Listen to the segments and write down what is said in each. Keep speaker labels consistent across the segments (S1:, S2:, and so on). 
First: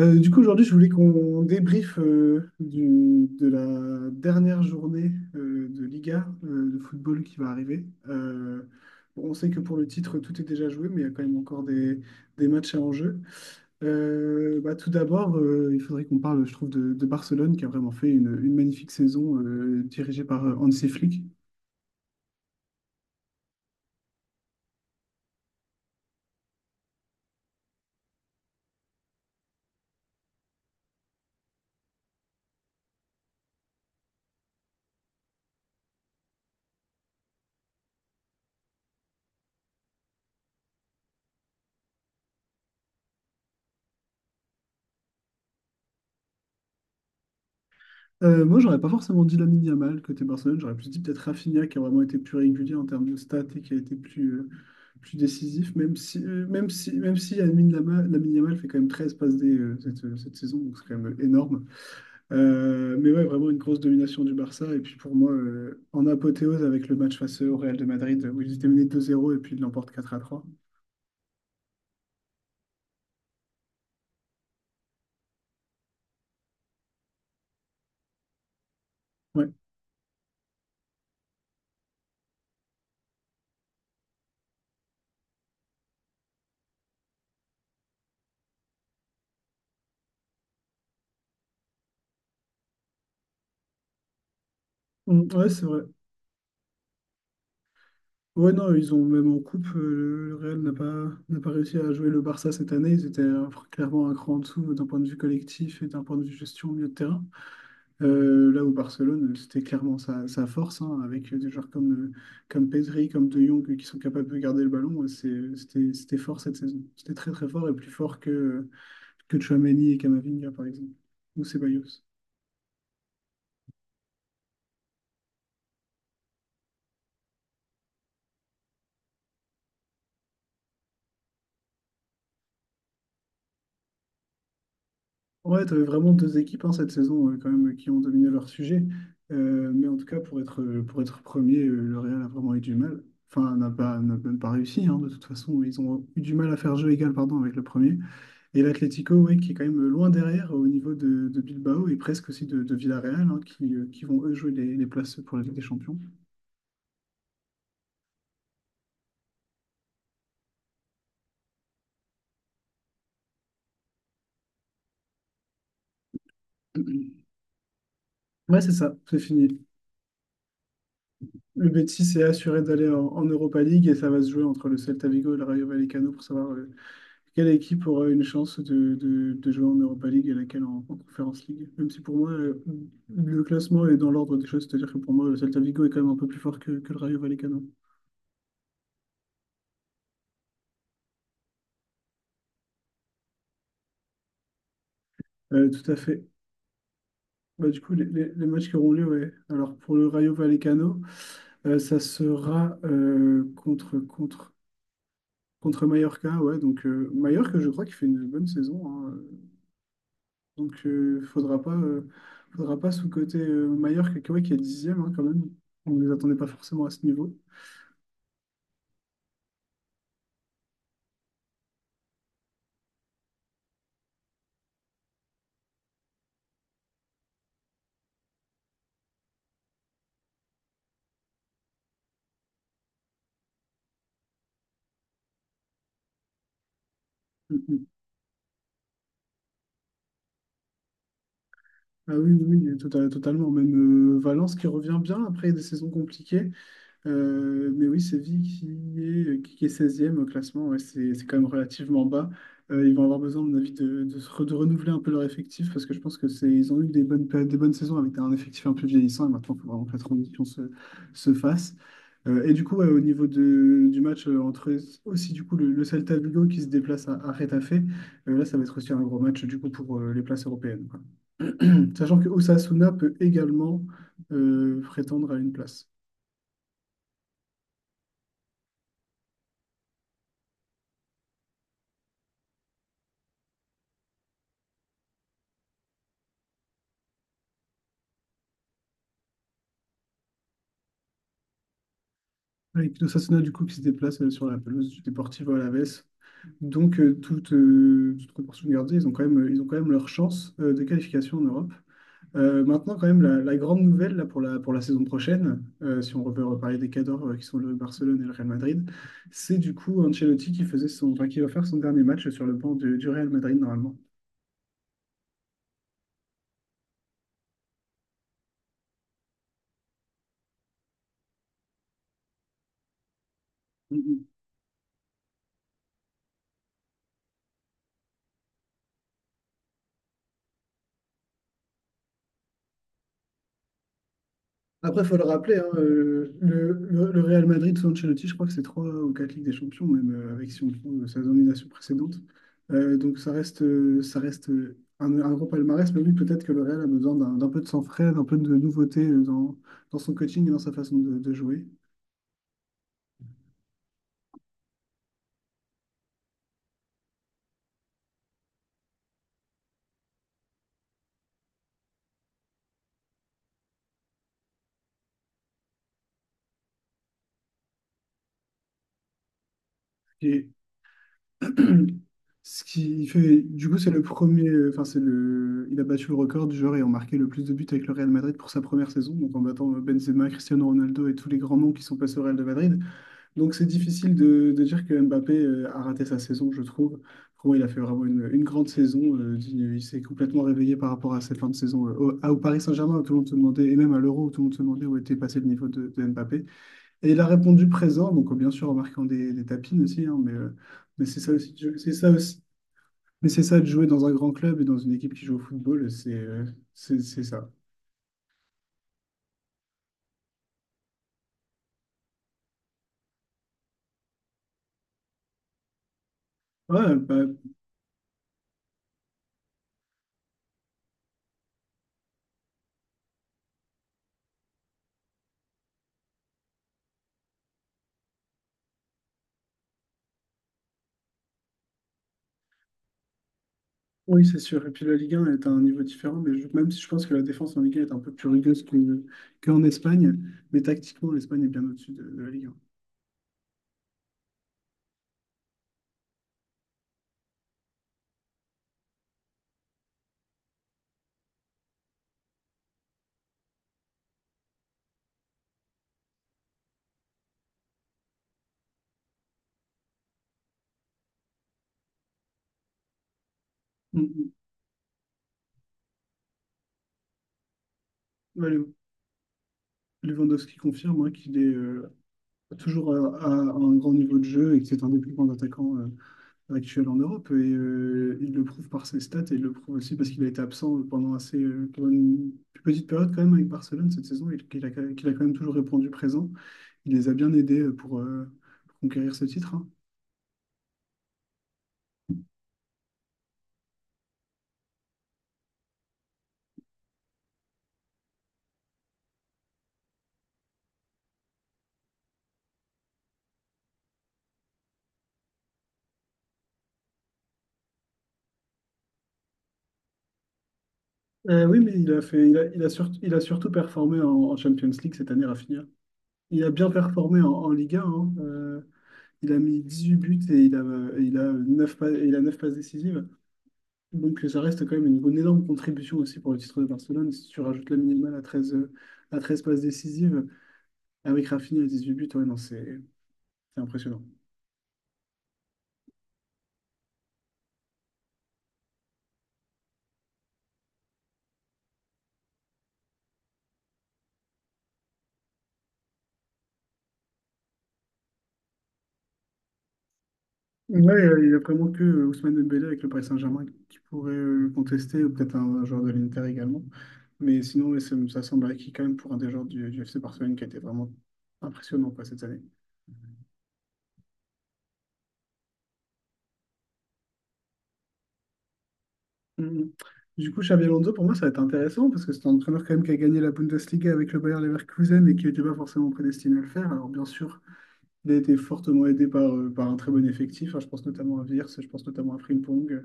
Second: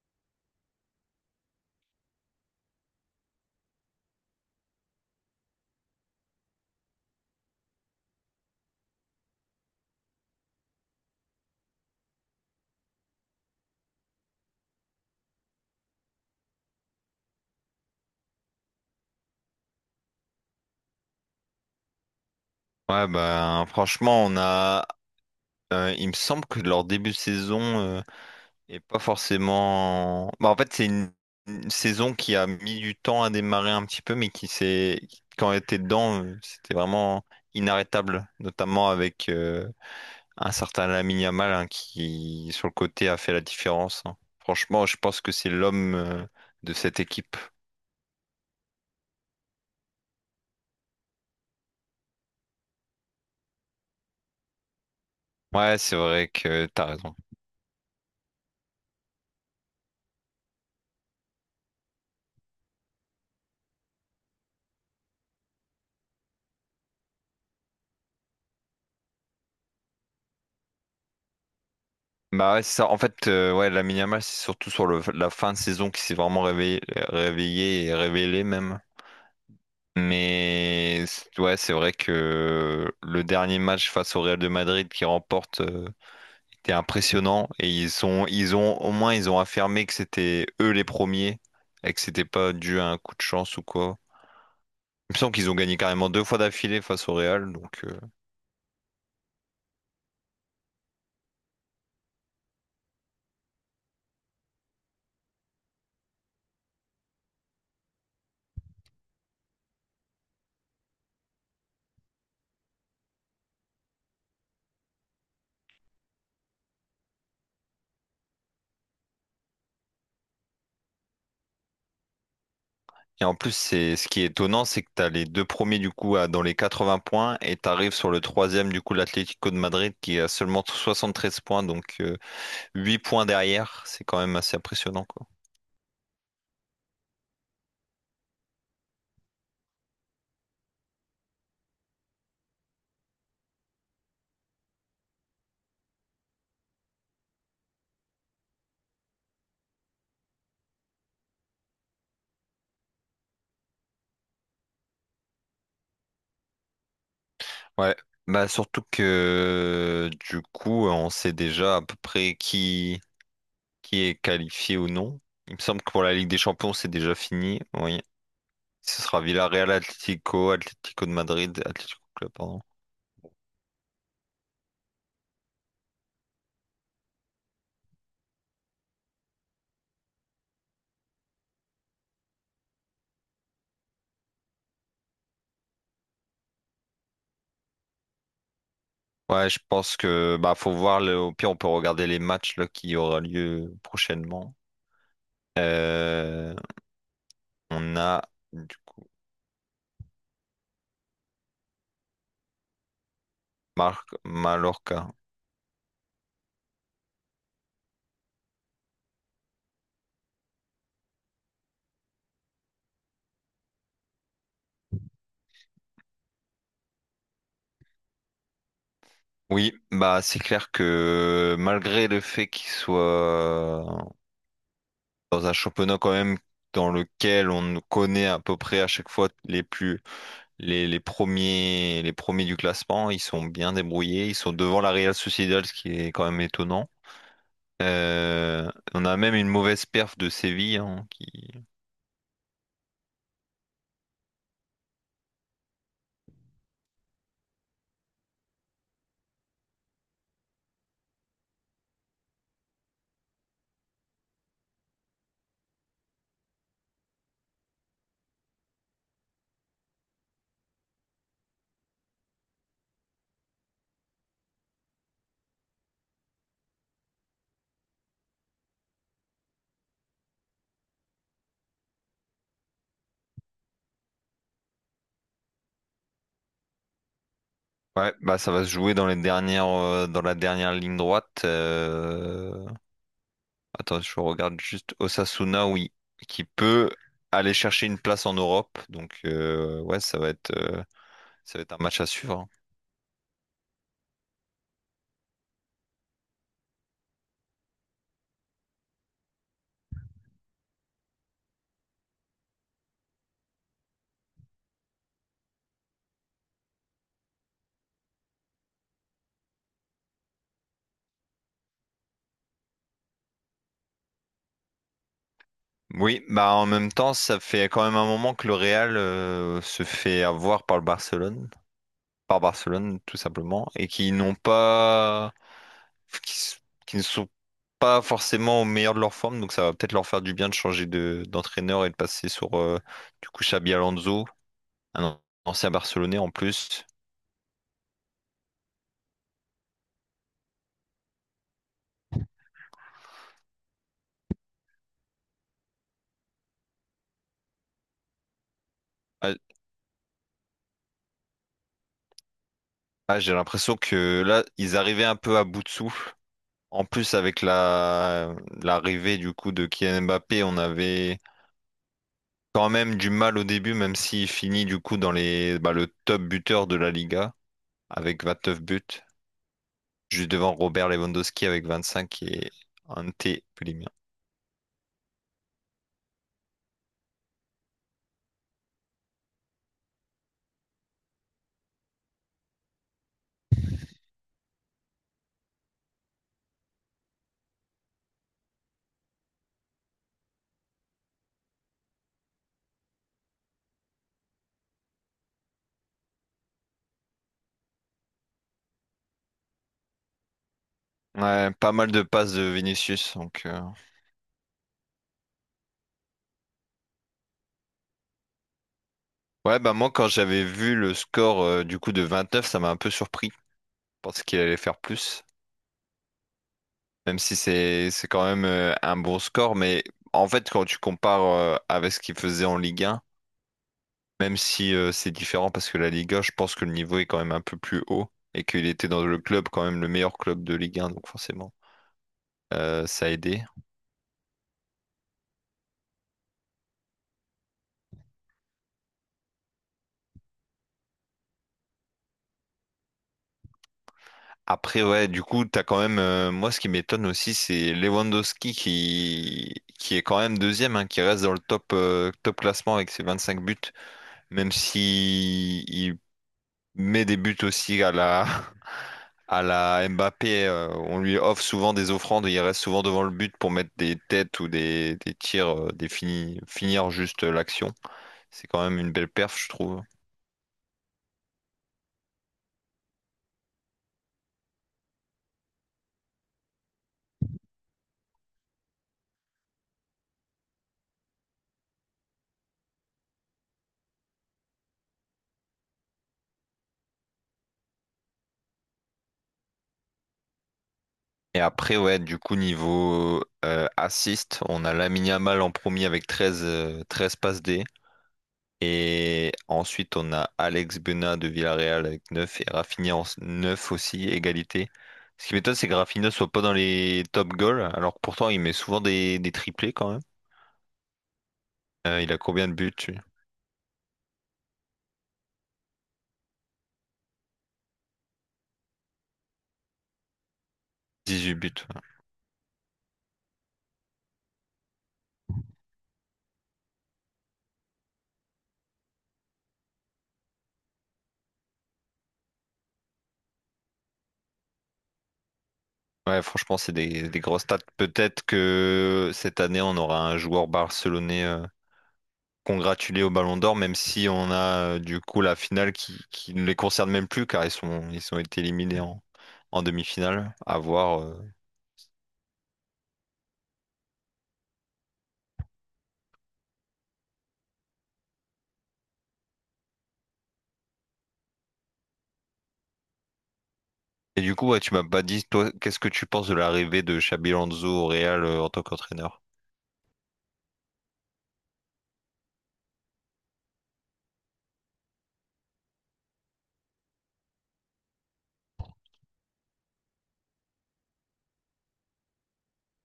S1: Aujourd'hui, je voulais qu'on débriefe de la dernière journée de Liga de football qui va arriver. Bon, on sait que pour le titre, tout est déjà joué, mais il y a quand même encore des matchs à enjeu. Tout d'abord, il faudrait qu'on parle, je trouve, de Barcelone qui a vraiment fait une magnifique saison dirigée par Hansi Flick.
S2: Ouais, ben franchement, on a. Il me semble que leur début de saison est pas forcément. Bah, en fait, c'est une saison qui a mis du temps à démarrer un petit peu, mais qui s'est. quand elle était dedans, c'était vraiment inarrêtable, notamment avec un certain Lamine Yamal, hein, qui, sur le côté, a fait la différence, hein. Franchement, je pense que c'est l'homme de cette équipe.
S1: Moi, j'aurais pas forcément dit Lamine Yamal côté Barcelone, j'aurais plus dit peut-être Rafinha qui a vraiment été plus régulier en termes de stats et qui a été plus décisif,
S2: Ouais, c'est vrai que t'as raison.
S1: même si Lamine Lamine Yamal fait quand même 13 passes D cette saison, donc c'est quand même énorme. Mais ouais, vraiment une grosse domination du Barça. Et puis pour moi, en apothéose avec le match face au Real de Madrid où ils étaient menés deux zéro et puis ils l'emportent quatre à trois.
S2: Bah ouais, c'est ça. En fait, ouais, la Yamal, c'est surtout sur le, la fin de saison qui s'est vraiment réveillé et révélé même.
S1: Ouais,
S2: Mais ouais, c'est vrai que le dernier match face au Real de Madrid qui remporte était impressionnant, et ils ont au moins ils ont affirmé que c'était eux les premiers et que c'était pas dû à un coup de chance ou quoi. Il me semble
S1: Ouais,
S2: qu'ils ont
S1: c'est
S2: gagné
S1: vrai.
S2: carrément deux fois d'affilée face au Real, donc.
S1: Ouais, non, ils ont même en coupe, le Real n'a pas réussi à jouer le Barça cette année. Ils étaient clairement un cran en dessous d'un point de vue collectif et d'un point de vue gestion au milieu de terrain. Là où Barcelone, c'était clairement sa force, hein, avec des joueurs comme Pedri, comme De Jong, qui sont capables de garder le ballon. C'était fort cette saison. C'était très très fort et plus fort que Tchouaméni et Camavinga, par exemple, ou Ceballos.
S2: Et en plus, c'est ce qui est étonnant, c'est que tu as les deux premiers du coup dans les 80 points, et tu arrives sur le troisième du coup l'Atlético de Madrid qui a seulement 73 points, donc 8 points derrière. C'est quand même assez impressionnant, quoi.
S1: Ouais, tu avais vraiment deux équipes hein, cette saison quand même qui ont dominé leur sujet. Mais en tout cas, pour être premier, le Real a vraiment eu du mal. Enfin, n'a même pas réussi, hein, de toute façon. Ils ont eu du mal à faire jeu égal, pardon, avec le premier. Et l'Atlético, ouais, qui est quand même loin derrière au niveau de Bilbao et presque aussi de Villarreal, hein, qui vont eux jouer les places pour la Ligue des Champions.
S2: Ouais, bah surtout que du coup on sait déjà à peu près qui est qualifié ou non. Il me semble que pour la Ligue des Champions c'est déjà fini. Oui.
S1: Ouais, c'est ça,
S2: Ce
S1: c'est
S2: sera
S1: fini.
S2: Villarreal, Atlético, Atlético de Madrid,
S1: Le
S2: Atlético
S1: Betis est
S2: Club,
S1: assuré
S2: pardon.
S1: d'aller en Europa League et ça va se jouer entre le Celta Vigo et le Rayo Vallecano pour savoir quelle équipe aura une chance de jouer en Europa League et laquelle en Conference League? Même si pour moi, le classement est dans l'ordre des choses, c'est-à-dire que pour moi, le Celta Vigo est quand même un peu plus fort que le Rayo Vallecano.
S2: Ouais, je pense que bah faut voir le, au pire on peut regarder les matchs là, qui aura lieu prochainement.
S1: Tout à fait.
S2: Euh,
S1: Bah, du coup,
S2: on a
S1: les matchs qui
S2: du
S1: auront lieu,
S2: coup
S1: ouais. Alors pour le Rayo Vallecano, euh, ça sera euh, contre,
S2: Marc
S1: contre,
S2: Mallorca.
S1: contre Mallorca, ouais. Donc Mallorca, je crois qu'il fait une bonne saison, hein. Donc euh, faudra pas sous-coter Mallorca, qui, ouais, qui est dixième hein, quand même. On ne les attendait pas forcément à ce niveau.
S2: Oui, bah c'est clair que malgré le fait qu'il soit dans un championnat quand même dans lequel on connaît à peu près à chaque fois les plus les premiers du classement, ils sont bien débrouillés, ils sont devant la Real Sociedad, ce qui est quand même étonnant.
S1: Mm, mm.
S2: On a même une mauvaise perf de Séville, hein, qui
S1: Ah oui, oui, oui, totalement. Même Valence qui revient bien après des saisons compliquées. Mais oui, Séville qui est 16 au classement, ouais, c'est quand même relativement bas. Ils vont avoir besoin, à mon avis, de renouveler un peu leur effectif parce que je pense que ils ont eu des bonnes saisons avec un effectif un peu vieillissant et maintenant, il faut vraiment que la transition se fasse. Et du coup, ouais, au niveau du match entre aussi du coup le Celta Vigo qui se déplace à Getafe, là, ça va être aussi un gros match du coup pour les places européennes, quoi. Sachant que Osasuna peut également prétendre à une place.
S2: ouais bah ça va se jouer dans les dernières dans la dernière ligne droite. Euh, attends, je regarde juste Osasuna, oui, qui peut aller chercher une place en Europe. Donc, ouais, ça va être un match à suivre, hein.
S1: Avec Pino Sassona, du coup, qui se déplace sur la pelouse du Deportivo Alavés. Donc, toute proportion gardée, ils ont quand même leur chance de qualification en Europe. Maintenant, quand même, la grande nouvelle là, pour pour la saison prochaine, si on veut reparler des cadors qui sont le Barcelone et le Real Madrid, c'est du coup Ancelotti qui faisait son, enfin, qui va faire son dernier match sur le banc du Real Madrid, normalement.
S2: Oui, bah en même temps, ça fait quand même un moment que le Real se fait avoir par Barcelone tout simplement, et qui n'ont pas, qui, s- qui ne sont pas forcément au meilleur de leur forme. Donc ça va peut-être leur faire du bien de changer de d'entraîneur et de passer sur du coup Xabi Alonso,
S1: Après,
S2: un
S1: il faut le rappeler, hein,
S2: ancien Barcelonais en plus.
S1: le Real Madrid sous Ancelotti, je crois que c'est trois ou quatre Ligues des Champions, même avec si on prend sa domination précédente. Donc ça reste un gros palmarès, mais oui, peut-être que le Real a besoin d'un peu de sang frais, d'un peu de nouveauté
S2: Euh,
S1: dans son coaching et dans sa façon de jouer.
S2: Ah, j'ai l'impression que là, ils arrivaient un peu à bout de souffle. En plus, avec la l'arrivée du coup de Kylian Mbappé, on avait quand même du mal au début, même s'il finit du coup le top buteur de la Liga avec 29 buts, juste
S1: Et
S2: devant Robert Lewandowski avec 25, et
S1: ce qui
S2: Ante
S1: fait, du coup,
S2: Pellegrini.
S1: c'est le, il a battu le record du joueur ayant marqué le plus de buts avec le Real Madrid pour sa première saison, donc en battant Benzema, Cristiano Ronaldo et tous les grands noms qui sont passés au Real de Madrid. Donc c'est difficile de dire que Mbappé a raté sa saison, je trouve. Pour moi, il a fait vraiment une grande saison. Il s'est complètement réveillé par rapport à cette fin de saison au Paris Saint-Germain, où tout le monde se demandait, et même à l'Euro, où tout le monde se demandait où était passé le niveau de Mbappé. Et il a répondu présent, donc bien sûr en marquant des tapines aussi, hein, mais c'est ça
S2: Ouais,
S1: aussi,
S2: pas mal
S1: c'est
S2: de
S1: ça
S2: passes
S1: aussi.
S2: de Vinicius.
S1: Mais
S2: Donc
S1: c'est ça
S2: euh.
S1: de jouer dans un grand club et dans une équipe qui joue au football, c'est ça.
S2: Ouais, bah moi quand j'avais vu le score du coup de 29, ça m'a un peu surpris. Je pensais qu'il allait faire plus.
S1: Ouais,
S2: Même
S1: bah,
S2: si c'est quand même un bon score, mais en fait, quand tu compares avec ce qu'il faisait en Ligue 1, même si c'est différent parce que la Ligue 1, je pense que le niveau est quand même un peu plus haut et qu'il était dans le club, quand même le meilleur club de Ligue 1, donc forcément, ça a aidé.
S1: oui, c'est sûr. Et puis la Ligue 1 est à un niveau différent, même si je pense que la défense en Ligue 1 est un peu plus rigueuse qu'en Espagne, mais tactiquement, l'Espagne est bien au-dessus de la Ligue 1.
S2: Après, ouais, du coup, t'as quand même, moi, ce qui m'étonne aussi, c'est Lewandowski qui est quand même deuxième, hein, qui reste dans le top classement avec ses 25 buts, même si il met des buts aussi à la Mbappé, on lui offre souvent des offrandes, et il reste souvent devant le but pour mettre des
S1: Mm, mm.
S2: têtes ou des tirs, finir juste l'action. C'est
S1: Ouais,
S2: quand
S1: Lew-
S2: même une belle perf, je trouve.
S1: Lewandowski confirme hein, qu'il est toujours à un grand niveau de jeu et que c'est un des plus grands attaquants actuels en Europe. Et il le prouve par ses stats et il le prouve aussi parce qu'il a été absent pendant pendant une plus petite période quand même avec Barcelone cette saison et qu'il a quand même toujours répondu présent. Il les a bien aidés pour conquérir ce titre, hein.
S2: Et après, ouais, du coup, niveau assist, on a Lamine Yamal en premier avec 13 13 passes D. Et ensuite, on a Alex Bena de Villarreal avec 9 et Rafinha en 9 aussi, égalité. Ce qui m'étonne, c'est que Rafinha soit pas dans les top goals, alors que pourtant, il met souvent des triplés quand même.
S1: Oui, mais il a
S2: Il a
S1: fait,
S2: combien de
S1: il a,
S2: buts?
S1: sur- il a surtout performé en Champions League cette année, Rafinha. Il a bien performé en Ligue 1, hein. Il a mis 18 buts et il a
S2: 18 buts.
S1: 9
S2: Ouais.
S1: passes, il a 9 passes décisives. Donc ça reste quand même une énorme contribution aussi pour le titre de Barcelone. Si tu rajoutes la minimale à 13 à 13 passes décisives, avec Rafinha à huit buts, ouais, non, c'est impressionnant.
S2: Ouais, franchement, c'est des grosses stats. Peut-être que cette année, on aura un joueur barcelonais congratulé au Ballon d'Or, même si on a du coup la finale qui ne les concerne même plus, car ils ont été éliminés en demi-finale. À
S1: Ouais,
S2: voir.
S1: il n'y a vraiment que Ousmane Dembélé avec le Paris Saint-Germain qui pourrait le contester, ou peut-être un joueur de l'Inter également. Mais sinon, ouais, ça semble acquis quand même pour un des joueurs du FC Barcelone qui a été vraiment impressionnant quoi, cette année.
S2: Et du coup, ouais, tu m'as pas dit, toi, qu'est-ce que tu penses de l'arrivée de Xabi Alonso au Real en tant qu'entraîneur?
S1: Mhm. Du coup, Xabi Alonso, pour moi, ça va être intéressant parce que c'est un entraîneur quand même qui a gagné la Bundesliga avec le Bayer Leverkusen et qui n'était pas forcément prédestiné à le faire. Alors bien sûr, il a été fortement aidé par un très bon effectif. Hein, je pense notamment à Wirtz, je pense notamment à Frimpong.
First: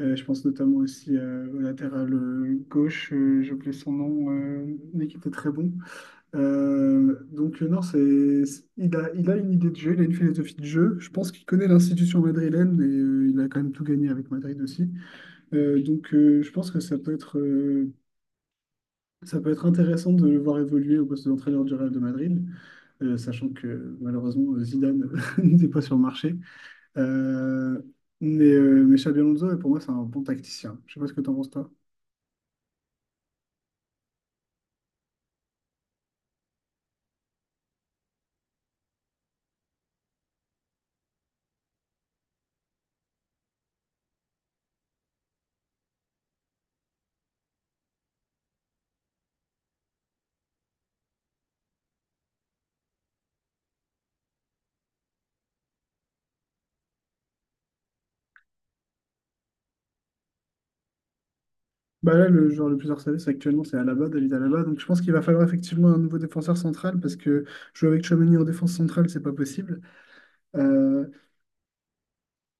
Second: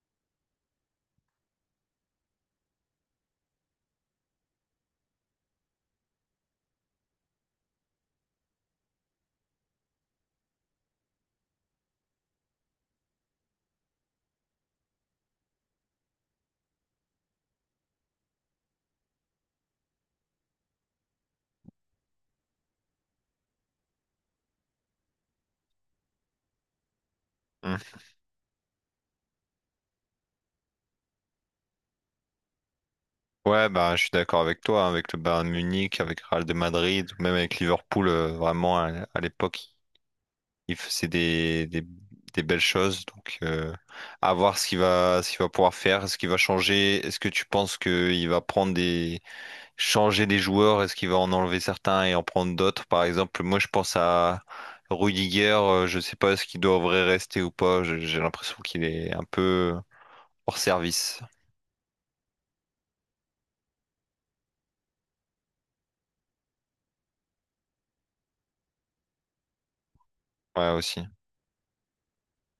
S1: Je pense notamment aussi au latéral gauche, j'ai oublié son nom, mais qui était très bon. Non, il a une idée de jeu, il a une philosophie de jeu. Je pense qu'il connaît l'institution madrilène et il a quand même tout gagné avec Madrid aussi. Donc je pense que ça peut être intéressant de le voir évoluer au poste d'entraîneur du Real de Madrid, sachant que malheureusement Zidane n'était pas sur le marché.
S2: Hmm.
S1: Euh, mais mais Xabi Alonso, pour moi, c'est un bon tacticien. Je sais pas ce que t'en penses, toi.
S2: Ouais, bah, je suis d'accord avec toi, hein, avec le Bayern de Munich, avec Real de Madrid, ou même avec Liverpool, vraiment à l'époque. C'est des belles choses. Donc, à voir ce qu'il va pouvoir faire, ce qu'il va changer. Est-ce que tu penses qu'il va changer des joueurs? Est-ce qu'il va en enlever certains et en prendre d'autres? Par exemple, moi, je pense à Rudiger. Je sais pas ce qu'il devrait rester ou pas. J'ai l'impression qu'il est un peu hors service.
S1: Bah là, le joueur le plus harcelé, c'est actuellement, c'est Alaba, David Alaba. Donc je pense qu'il va falloir effectivement un nouveau défenseur central parce que jouer avec Tchouaméni en défense centrale, c'est pas possible.
S2: Ouais, aussi.
S1: Euh,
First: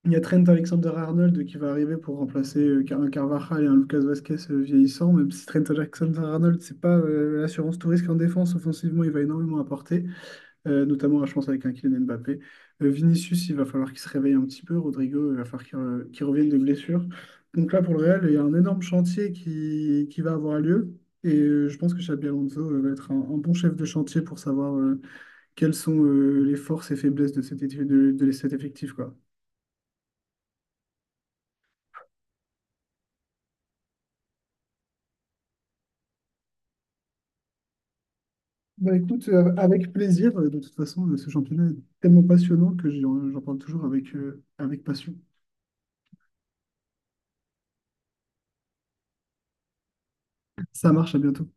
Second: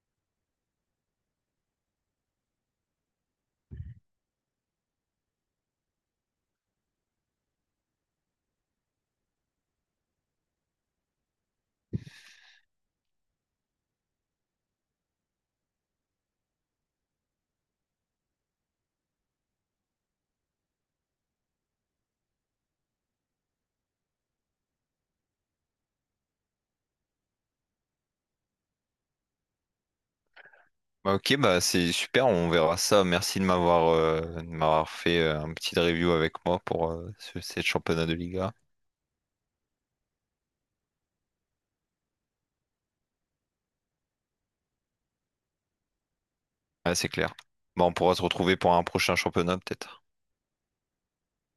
S1: il y a Trent Alexander-Arnold qui va arriver pour remplacer un Carvajal et un Lucas Vasquez vieillissant, même si Trent Alexander-Arnold, c'est pas l'assurance tout risque en défense. Offensivement, il va énormément apporter. Notamment, je pense, avec un Kylian Mbappé. Vinicius, il va falloir qu'il se réveille un petit peu. Rodrigo, il va falloir qu'il revienne de blessure. Donc là, pour le Real, il y a un énorme chantier qui va avoir lieu. Et je pense que Xabi Alonso va être un bon chef de chantier pour savoir quelles sont les forces et faiblesses de cet effectif, quoi.
S2: Bah, ok, bah c'est super, on verra ça. Merci de m'avoir fait un petit review avec moi pour cette championnat de Liga.
S1: Bah écoute, avec plaisir. De toute façon, ce championnat est tellement passionnant que j'en parle toujours avec passion.
S2: Ouais, c'est clair. Bon, on pourra se retrouver pour un prochain championnat, peut-être.
S1: Ça marche, à bientôt.